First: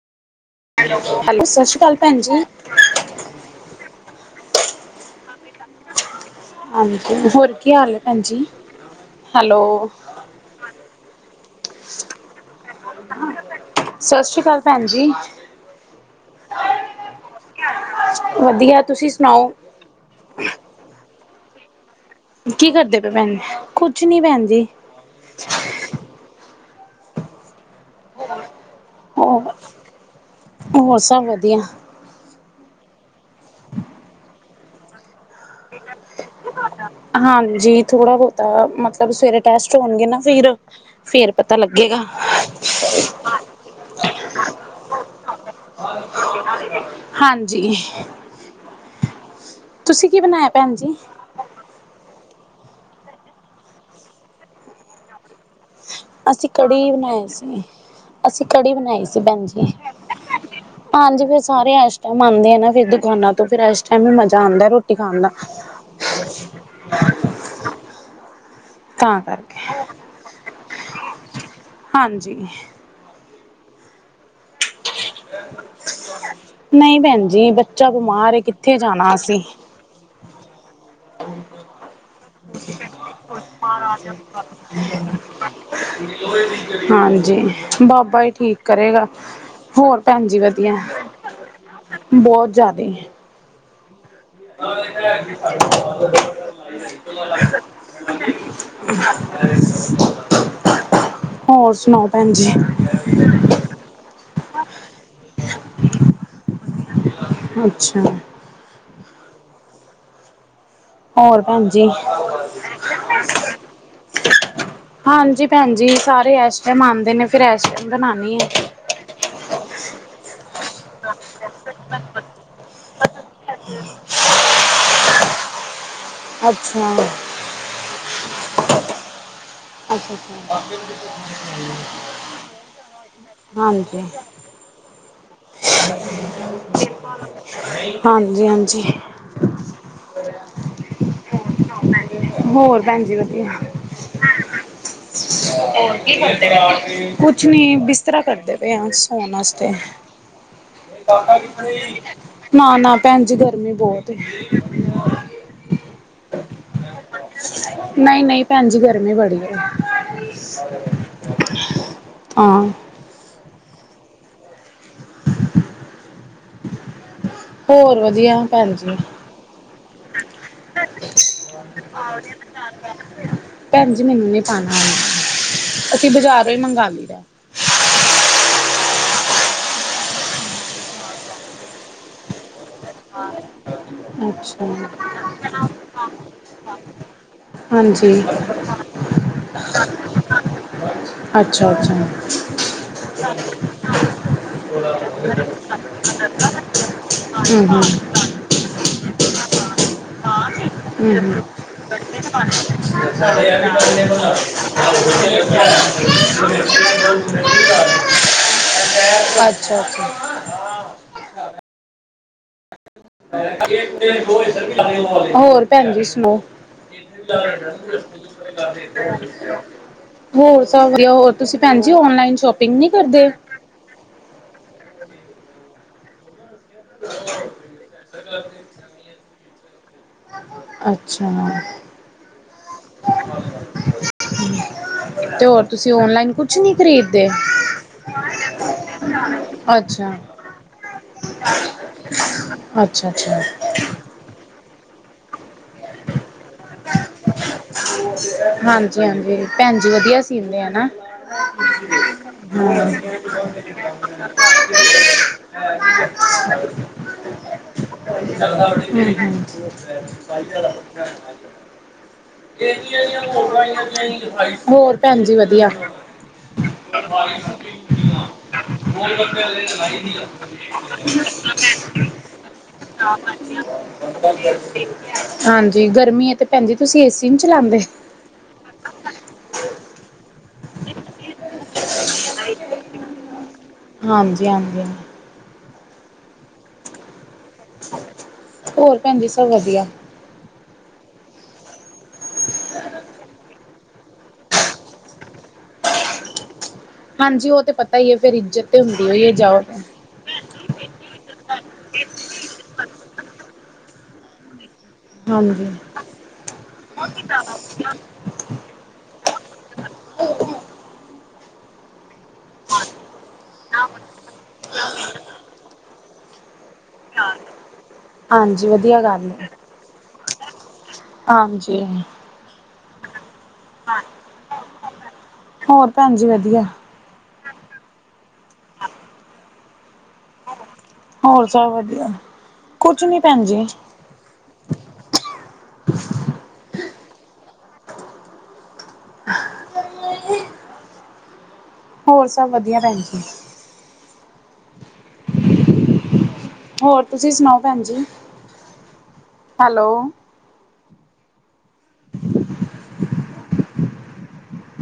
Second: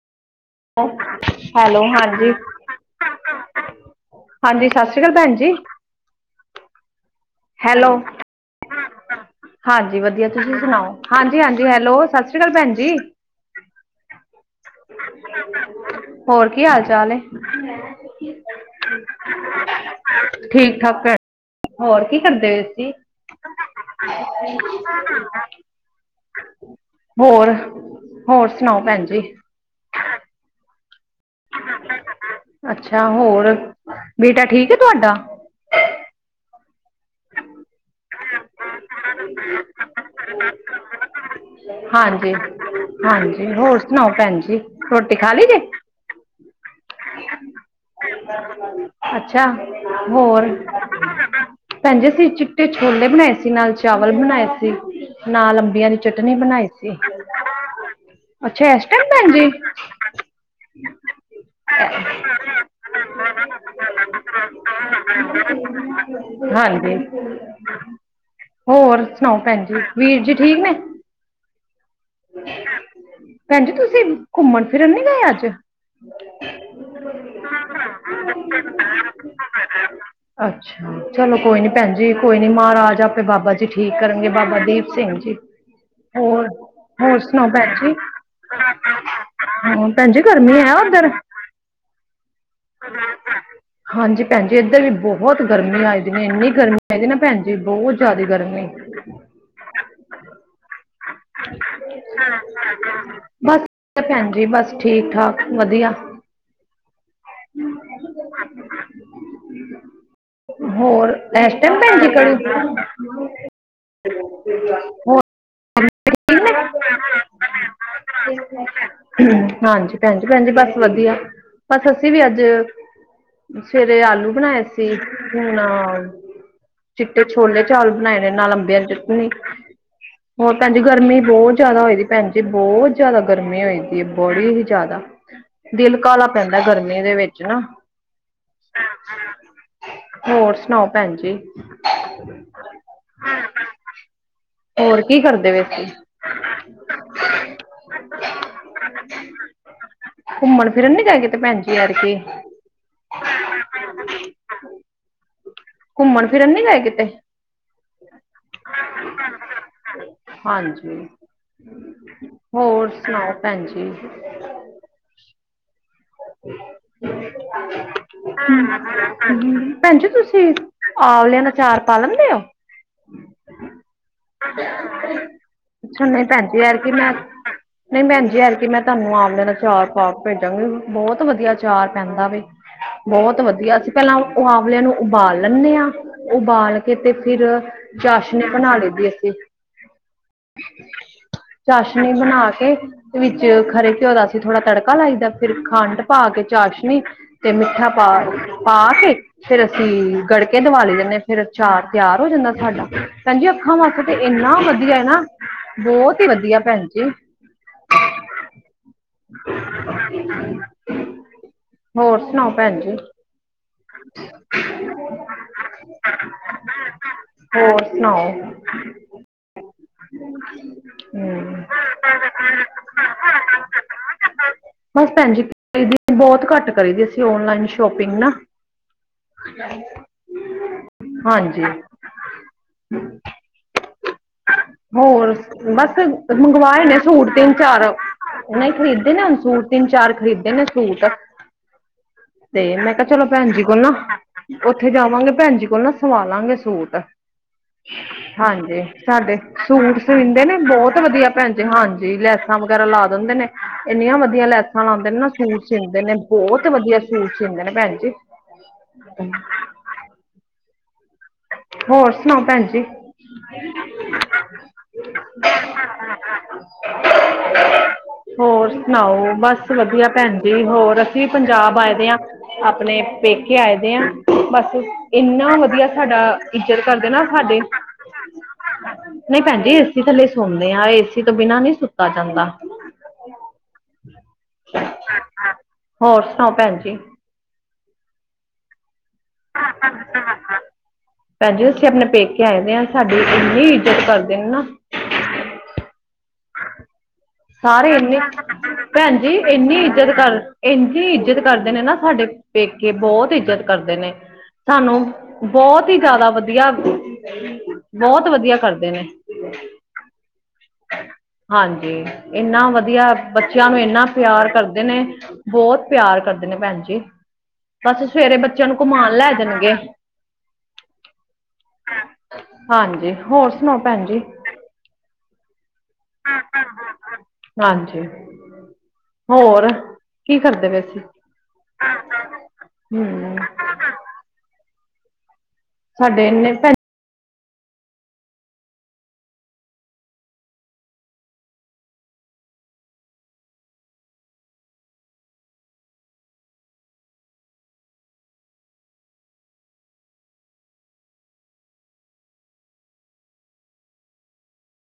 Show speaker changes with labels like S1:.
S1: ਸਤਿ ਸ਼੍ਰੀ
S2: ਹੈਲੋ,
S1: ਅਕਾਲ ਭੈਣ
S2: ਹਾਂਜੀ?
S1: ਜੀ
S2: ਹਾਂਜੀ, ਸਤਿ ਸ੍ਰੀ ਅਕਾਲ ਭੈਣ ਜੀ।
S1: ਹਾਂਜੀ ਹੋਰ ਕੀ ਹਾਲ
S2: ਹੈਲੋ
S1: ਹੈ? ਭੈਣ ਜੀ। ਹੈਲੋ
S2: ਹਾਂਜੀ, ਵਧੀਆ ਤੁਸੀਂ ਸੁਣਾਓ? ਹਾਂਜੀ-ਹਾਂਜੀ, ਹੈਲੋ! ਸਤਿ ਸ੍ਰੀ ਅਕਾਲ, ਭੈਣ ਜੀ।
S1: ਸਤਿ ਸ੍ਰੀ ਅਕਾਲ, ਭੈਣ ਜੀ!
S2: ਹੋਰ ਕੀ ਹਾਲ-ਚਾਲ ਏ?
S1: ਵਧੀਆ, ਤੁਸੀਂ ਸੁਣਾਓ?
S2: ਠੀਕ ਠਾਕ ਭੈਣ ਹੋਰ, ਕੀ ਕਰਦੇ
S1: ਕੀ
S2: ਸੀ?
S1: ਕਰਦੇ ਪਏ ਭੈਣ ਕੁਛ ਨੀ ਭੈਣ ਜੀ
S2: ਹੋਰ? ਹੋਰ ਸੁਣਾਓ, ਭੈਣ ਜੀ।
S1: ਹੋਰ ਹੋਰ, ਸਭ ਵਧੀਆ?
S2: ਅੱਛਾ! ਹੋਰ, ਬੇਟਾ ਠੀਕ ਹੈ ਤੁਹਾਡਾ?
S1: ਹਾਂਜੀ, ਥੋੜਾ-ਬਹੁਤਾ। ਮਤਲਬ, ਸਵੇਰੇ ਟੈਸਟ ਹੋਣਗੇ ਨਾ ਫਿਰ, ਫਿਰ ਪਤਾ ਲੱਗੇਗਾ।
S2: ਹਾਂਜੀ, ਹਾਂਜੀ, ਹੋਰ ਸੁਣਾਓ, ਭੈਣ ਜੀ? ਰੋਟੀ ਖਾ ਲਈ ਜੇ
S1: ਹਾਂਜੀ।
S2: ਅੱਛਾ
S1: ਤੁਸੀਂ ਕੀ
S2: ਹੋਰ
S1: ਬਣਾਇਆ, ਭੈਣ ਜੀ?
S2: ਭੈਣ ਅਸੀਂ ਚਿੱਟੇ ਛੋਲੇ ਬਣਾਏ ਸੀ, ਨਾਲ ਚਾਵਲ ਬਣਾਏ ਸੀ, ਨਾਲ ਅੰਬੀਆਂ ਦੀ ਚਟਨੀ
S1: ਅਸੀਂ
S2: ਬਣਾਈ
S1: ਕੜੀ
S2: ਸੀ
S1: ਬਣਾਈ ਸੀ, ਅਸੀਂ
S2: ਅੱਛਾ
S1: ਕੜੀ
S2: ਇਸ
S1: ਬਣਾਈ
S2: ਟਾਈਮ
S1: ਸੀ, ਭੈਣ ਜੀ। ਹਾਂਜੀ, ਫਿਰ ਸਾਰੇ ਇਸ ਟਾਈਮ ਆਉਂਦੇ ਆ ਨਾ ਫਿਰ ਦੁਕਾਨਾਂ ਤੋਂ ਫਿਰ ਇਸ ਟਾਈਮ ਵੀ ਮਜ਼ਾ ਆਉਂਦਾ ਹੌ ਰੋਟੀ ਖਾਣ ਦਾ।
S2: ਹ [inaudible] ਹਾਂਜੀ, ਹੋਰ
S1: ਤਾਂ
S2: ਸੁਣਾਓ
S1: ਕਰਕੇ
S2: ਭੈਣ ਜੀ, ਵੀਰ ਜੀ ਠੀਕ ਨੇ?
S1: ਹਾਂਜੀ।
S2: ਭੈਣ ਜੀ ਤੁਸੀਂ ਘੁੰਮਣ-ਫਿਰਨ ਨੀ ਗਏ ਅੱਜ।
S1: ਨਹੀਂ, ਭੈਣ ਜੀ, ਬੱਚਾ ਬਿਮਾਰ ਏ ਕਿੱਥੇ ਜਾਣਾ ਅਸੀਂ?
S2: ਅੱਛਾ ਚਲੋ ਕੋਈ ਨੀ ਭੈਣ ਜੀ ਕੋਈ ਨੀ ਮਹਾਰਾਜ ਆਪੇ ਬਾਬਾ ਜੀ ਠੀਕ ਕਰਨਗੇ ਬਾਬਾ ਦੀਪ ਸਿੰਘ ਜੀ। ਹੋਰ ਹੋਰ
S1: ਹਾਂਜੀ
S2: ਸੁਣਾਓ ਭੈਣ ਜੀ
S1: ਬਾਬਾ ਹੀ ਠੀਕ ਕਰੇਗਾ।
S2: ਹਾਂ
S1: ਹੋਰ ਭੈਣ ਜੀ
S2: ਗਰਮੀ ਹੈ
S1: ਵਧੀਆ
S2: ਉਧਰ
S1: ਬਹੁਤ ਜ਼ਿਆਦਾ,
S2: ਹਾਂਜੀ ਭੈਣ ਜੀ ਇੱਧਰ ਵੀ ਬਹੁਤ ਗਰਮੀ ਏ। ਇੰਨੀ ਗਰਮੀ ਹੈਗੀ ਨਾ ਭੈਣ ਜੀ ਬਹੁਤ ਜ਼ਿਆਦਾ ਗਰਮੀ। ਹਾਂ [inaudible]
S1: ਹੋਰ ਸੁ
S2: ਬਸ ਭੈਣ ਜੀ ਬਸ ਠੀਕ ਠਾਕ ਵਧੀਆ।
S1: ਅੱਛਾ
S2: ਹੋਰ ਐਸ ਟਾਈਮ ਭੈਣ ਜੀ ਕੜੀ। ਹੋ
S1: ਹਾਂਜੀ ਭੈਣ ਜੀ ਸਾਰੇ ਐਸਟੈਮ ਆਉਂਦੇ ਨੇ ਫਿਰ ਐਸ ਟੈਮ ਬਣਾਉਣੀ ਆ।
S2: ਨੇ ਹਾਂਜੀ ਭੈਣ ਜੀ ਭੈਣ ਜੀ ਬਸ ਵਧੀਆ ਬਸ ਅਸੀਂ ਵੀ ਅੱਜ ਸਵੇਰੇ ਆਲੂ ਬਣਾਏ ਸੀ ਹੁਣ
S1: ਅੱਛਾ
S2: ਚਿੱਟੇ ਛੋਲੇ ਚਾਵਲ ਬਣਾਏ ਨੇ ਨਾਲ ਅੰਬੀਆਂ ਦੀ ਚਟਨੀ।
S1: ਅੱਛ
S2: ਹੋਰ ਭੈਣ ਜੀ ਗਰਮੀ ਬਹੁਤ ਜ਼ਿਆਦਾ ਹੋਏ ਦੀ ਭੈਣ ਜੀ, ਬਹੁਤ ਜ਼ਿਆਦਾ ਗਰਮੀ ਹੋਈ ਦੀ ਹੈ
S1: ਹਾਂਜੀ
S2: ਬੜੀ ਹੀ ਜ਼ਿਆਦਾ। ਦਿਲ ਕਾਹਲਾ ਪੈਂਦਾ ਗਰਮੀ ਦੇ ਵਿੱਚ ਨਾ।
S1: ਹਾਂਜੀ ਹਾਂਜੀ
S2: ਹੋਰ ਸੁਣਾਓ ਭੈਣ ਜੀ।
S1: ਹੋਰ ਭੈਣ ਜੀ ਵਧੀਆ।
S2: ਹੋਰ ਕੀ ਕਰਦੇ ਪਏ ਸੀ
S1: ਹੋਰ ਕੀ ਕਰਦੇ ਪਏ ਕੁਛ ਨੀ ਬਿਸਤਰਾ ਕਰਦੇ ਪਏ ਹਾਂ ਸੌਣ ਵਾਸਤੇ।
S2: ਘੁੰਮਣ ਫਿਰਨ ਨੀ ਗਏ ਕਿਤੇ ਭੈਣ ਜੀ ਐਤਕੀ
S1: ਨਾ ਨਾ ਭੈਣ ਜੀ ਗਰਮੀ ਬਹੁਤ ਏ।
S2: ਘੁੰਮਣ ਫਿਰਨ ਨੀ ਗਏ ਕਿਤੇ?
S1: ਨਹੀਂ ਨਹੀਂ ਭੈਣ ਜੀ ਗਰਮੀ ਬੜੀ ਏ।
S2: ਹਾਂਜੀ
S1: ਹਾਂ
S2: ਹੋਰ ਸੁਣਾਓ ਭੈਣ ਜੀ।
S1: [inaudible] ਹੋਰ ਵਧੀਆ ਭੈਣ
S2: ਹ
S1: ਜੀ
S2: [inaudible] ਭੈਣਜੀ ਤੁਸੀਂ ਆਂਵਲਿਆਂ ਦਾ ਅਚਾਰ ਪਾ ਲੈਂਦੇ ਓ?
S1: ਭੈਣ ਜੀ, ਮੈਨੂੰ ਨਹੀਂ ਪਾਣਾ ਆਂਦਾ।
S2: ਅੱਛਾ, ਨਹੀਂ ਭੈਣ ਜੀ, ਏਤਕੀ ਮੈਂ ਨਹੀਂ ਭੈਣਜੀ ਏਤਕੀ ਮੈਂ ਤੁਹਾਨੂੰ ਆਵਲੇ ਦਾ ਅਚਾਰ ਪਾਕੇ ਭੇਜਾਂਗੇ ਬਹੁਤ ਵਧੀਆ ਅਚਾਰ ਪੈਂਦਾ ਵੇ। ਬਹੁਤ ਵਧੀਆ ਅਸੀਂ ਪਹਿਲਾਂ ਉ
S1: ਅੱਛਾ
S2: ਆਵਲਿਆਂ ਨੂੰ ਉਬਾਲ ਲੈਂਨੇ ਆਂ ਉਬਾਲ ਕੇ ਤੇ ਫਿਰ ਚਾਸ਼ਨੀ ਬਣਾ ਲਈ ਦੀ ਅਸੀਂ
S1: ਹ
S2: ਚਾਸ਼ਨੀ ਬਣਾ ਕੇ ਵਿੱਚ ਖਰੇ ਘਿਓ ਦਾ ਅਸੀ ਥੋੜਾ ਤੜ ਤੜਕਾ ਲਾਈਦਾ। ਫਿਰ ਖੰਡ ਪਾ ਕੇ, ਚਾਸ਼ਨੀ ਤੇ
S1: ਹਮ ਹਮ
S2: ਮਿੱਠਾ ਪਾ ਪਾ। ਫਿਰ ਅਸੀਂ ਗੜ ਕੇ ਦਿਵਾ ਲਈ ਦੇੇ ਨੇ
S1: ਹਮ
S2: ਫਿਰ
S1: ਹਮ
S2: ਅਚਾਰ ਤਿਆਰ ਹੋ ਜਾਂਦਾ ਸਾਡਾ। ਭੈਣ ਜੀ ਅੱਖਾਂ ਵਾਸਤੇ ਤਾਂ ਇੰਨਾ ਵਧੀਆ ਹੈ ਨਾ ਬਹੁਤ ਹੀ ਵਧੀਆ ਭੈਣ ਜੀ।
S1: ਅੱਛਾ ਅੱਛਾ
S2: ਹੋਰ ਸੁਣਾਓ ਭੈਣ ਜੀ?
S1: ਹੋਰ ਭੈਣ ਜੀ ਸੁਣਾਓ?
S2: ਹੋਰ ਸੁਣਾਓ
S1: ਹੋਰ ਸਭ ਵਧੀਆ, ਹੋਰ ਤੁਸੀਂ ਭੈਣ ਜੀ ਓਨਲਾਈਨ ਸ਼ੋਪਿੰਗ ਨੀ ਕਰਦੇ?
S2: ਬਸ ਭੈਣ ਜੀ ਬਹੁਤ ਘੱਟ ਕਰੀ ਦੀ ਅਸੀ ਓਨਲਾਈਨ ਸ਼ੋਪਿੰਗ ਨਾ।
S1: ਅੱਛਾ।
S2: ਹਾਂਜੀ ਹੋਰ
S1: ਤੇ ਤੁਸੀਂ
S2: ਬਸ
S1: ਔਨਲਾਈਨ ਕੁਛ ਨਹੀਂ
S2: ਮੰਗਵਾਏ ਨੇ
S1: ਖਰੀਦਦੇ?
S2: ਸੂਟ ਤਿੰਨ- ਚਾਰ ਉਹਨੇ ਖਰੀਦੇ ਨੇ ਹੁਣ, ਸੂਟ ਤਿੰਨ
S1: ਅੱਛਾ।
S2: ਚਾਰ ਖਰੀਦੇ ਦੇ ਨੇ ਸੂਟ, ਤੇ ਮੈਂ ਕਿਹਾ
S1: ਅੱਛਾ
S2: ਚਲੋ
S1: ਅੱਛਾ
S2: ਭੈਣ ਜੀ ਕੋਲ ਨਾ, ਓਥ ਉੱਥੇ ਜਾਵਾਂਗੇ, ਭੈਣ ਜੀ ਕੋਲ ਨਾ ਸਵਾ ਲਾਂਗੇ ਸੂਟ। ਹਾਂਜੀ, ਸਾਡੇ
S1: ਹਾਂਜੀ ਭੈਣ ਜੀ
S2: ਸੂਟ
S1: ਵਧੀਆ
S2: ਸੀਂਦੇ ਨੇ,
S1: ਆ ਨਾ।
S2: ਬਹੁਤ ਵਧੀਆ ਭੈਣ ਜੀ ਹਾਂਜੀ ਲੈਸਾਂ,
S1: ਹਾਂ। ਹੂੰ
S2: ਵਗੈਰਾ ਲਾ ਦਿੰਦੇ ਨੇ, ਇੰਨੀਆਂ ਵਧੀਆ ਲੈਸਾਂ ਲਾਂਦੇ ਨੇ ਨਾ ਸੂਟ ਸੀਂਦੇ ਨੇ, ਬਹੁਤ ਵਧੀਆ ਸੂਟ ਸੀਂਦੇ ਨੇ ਭੈਣ ਜੀ।
S1: [unintelligible] ਹੂੰ।
S2: ਹੋਰ? ਸੁਣਾਓ ਭੈਣ ਜੀ
S1: ਹੋਰ ਭੈਣ ਜੀ ਵਧੀਆ। [inaudible] [unintelligible]
S2: ਹੋਰ ਸੁਣਾਓ ਬਸ ਵਧੀਆ ਭੈਣ ਜੀ ਹੋਰ ਅਸੀਂ ਵੀ ਪੰਜਾਬ ਆਏ ਦੇ ਹਾਂ ਆਪਣੇ ਪੇਕੇ ਆਏ ਦੇ ਆ ਬਸ ਇੰਨਾ ਵਧੀਆ
S1: ਹਾਂਜੀ,
S2: ਸਾਡਾ
S1: ਗਰਮੀ ਹੈ ਤੇ ਭੈਣ ਜੀ
S2: ਇੱਜਤ
S1: ਤੁਸੀਂ
S2: ਕਰਦੇ
S1: ਏ
S2: ਨਾ
S1: ਸੀ ਨੀ
S2: ਸਾਡੇ
S1: ਚਲਾਉਂਦੇ?
S2: ਨਹੀਂ ਭੈਣ ਜੀ ਏਸੀ ਥੱਲੇ ਸੌਦੇ ਆ, ਏਸੀ ਤੋਂ ਬਿਨਾਂ ਨਹੀ ਸੁੱਤਾ ਜਾਂਦਾ। ਹਾਂਜੀ, ਹਾਂ।
S1: ਹਾਂਜੀ-ਹਾਂਜੀ।
S2: ਹੋਰ ਸੁਣਾਓ ਭੈਣ ਜੀ।
S1: ਹੋਰ ਭੈਣ ਜੀ, ਸਭ ਵਧੀਆ।
S2: ਭੈਣ ਜੀ, ਅਸੀਂ ਆਪਣੇ ਪੇਕੇ ਆਏ ਦੇ ਹਾਂ, ਸਾਡੀ ਇੰਨੀ ਇੱਜਤ ਕਰਦੇ ਨੇ ਨਾ।
S1: ਹਾਂਜੀ ਉਹ ਤੇ
S2: ਸਾਰੇ
S1: ਪਤਾ ਹੀ ਹੈ
S2: ਇੰਨੇ
S1: ਫੇਰ ਇੱਜਤ ਤੇ ਹੁੰਦੀ
S2: ਭੈਣ
S1: ਹੋਈ ਹੈ
S2: ਜੀ,
S1: ਜਾਓ
S2: ਇੰਨੀ ਇੱਜਤ ਕਰ, ਇੰਨੀ ਇੱਜਤ ਕਰਦੇ ਨੇ ਨਾ ਸਾਡੇ। ਪੇਕੇ, ਬਹੁਤ ਇੱਜਤ ਕਰਦੇ ਨੇ। ਸਾਨੂੰ
S1: ਹਾਂਜੀ
S2: ਬਹੁਤ ਹੀ ਜ਼ਿਆਦਾ ਵਧੀਆ ਬਹੁਤ ਵਧੀਆ ਕਰਦੇ ਨੇ, ਹਾਂਜੀ। ਇੰਨਾ ਵਧੀਆ ਬੱਚਿਆਂ ਨੂੰ, ਇੰਨਾ ਪਿਆਰ ਕਰਦੇ ਨੇ, ਬਹੁਤ ਪਿਆਰ ਕਰਦੇ ਨੇ ਭੈਣ ਜੀ ਬਸ ਸਵੇਰੇ, ਬੱਚਿਆਂ
S1: ਹਾਂਜੀ
S2: ਨੂੰ
S1: ਵਧੀਆ
S2: ਘੁੰਮਉਣ
S1: ਗੱਲ
S2: ਲੈ
S1: ਹੈ
S2: ਜਾਣਗੇ।
S1: ਹਾਂਜੀ
S2: ਹਾਂਜੀ, ਹੋਰ ਸੁਣਾਓ ਭੈਣ ਜੀ।
S1: ਹੋਰ ਭੈਣ ਜੀ ਵਧੀਆ
S2: ਹਾਂਜੀ, ਹੋਰ? ਕੀ ਕਰਦੇ ਪਏ ਸੀ
S1: ਹੋਰ ਸਭ ਵਧੀਆ, ਕੁਛ ਨੀ
S2: ਹੂੰ
S1: ਭੈਣ ਜੀ।
S2: ਸਾਡੇ ਇੰਨੇ ਭੈ
S1: [inaudible] ਹੋਰ ਸਭ ਵਧੀਆ ਭੈਨ ਜੀ। ਹੋਰ ਤੁਸੀਂ ਸੁਣਾਓ ਭੈਣ ਜੀ, ਹੈਲੋ।
S2: [inaudible]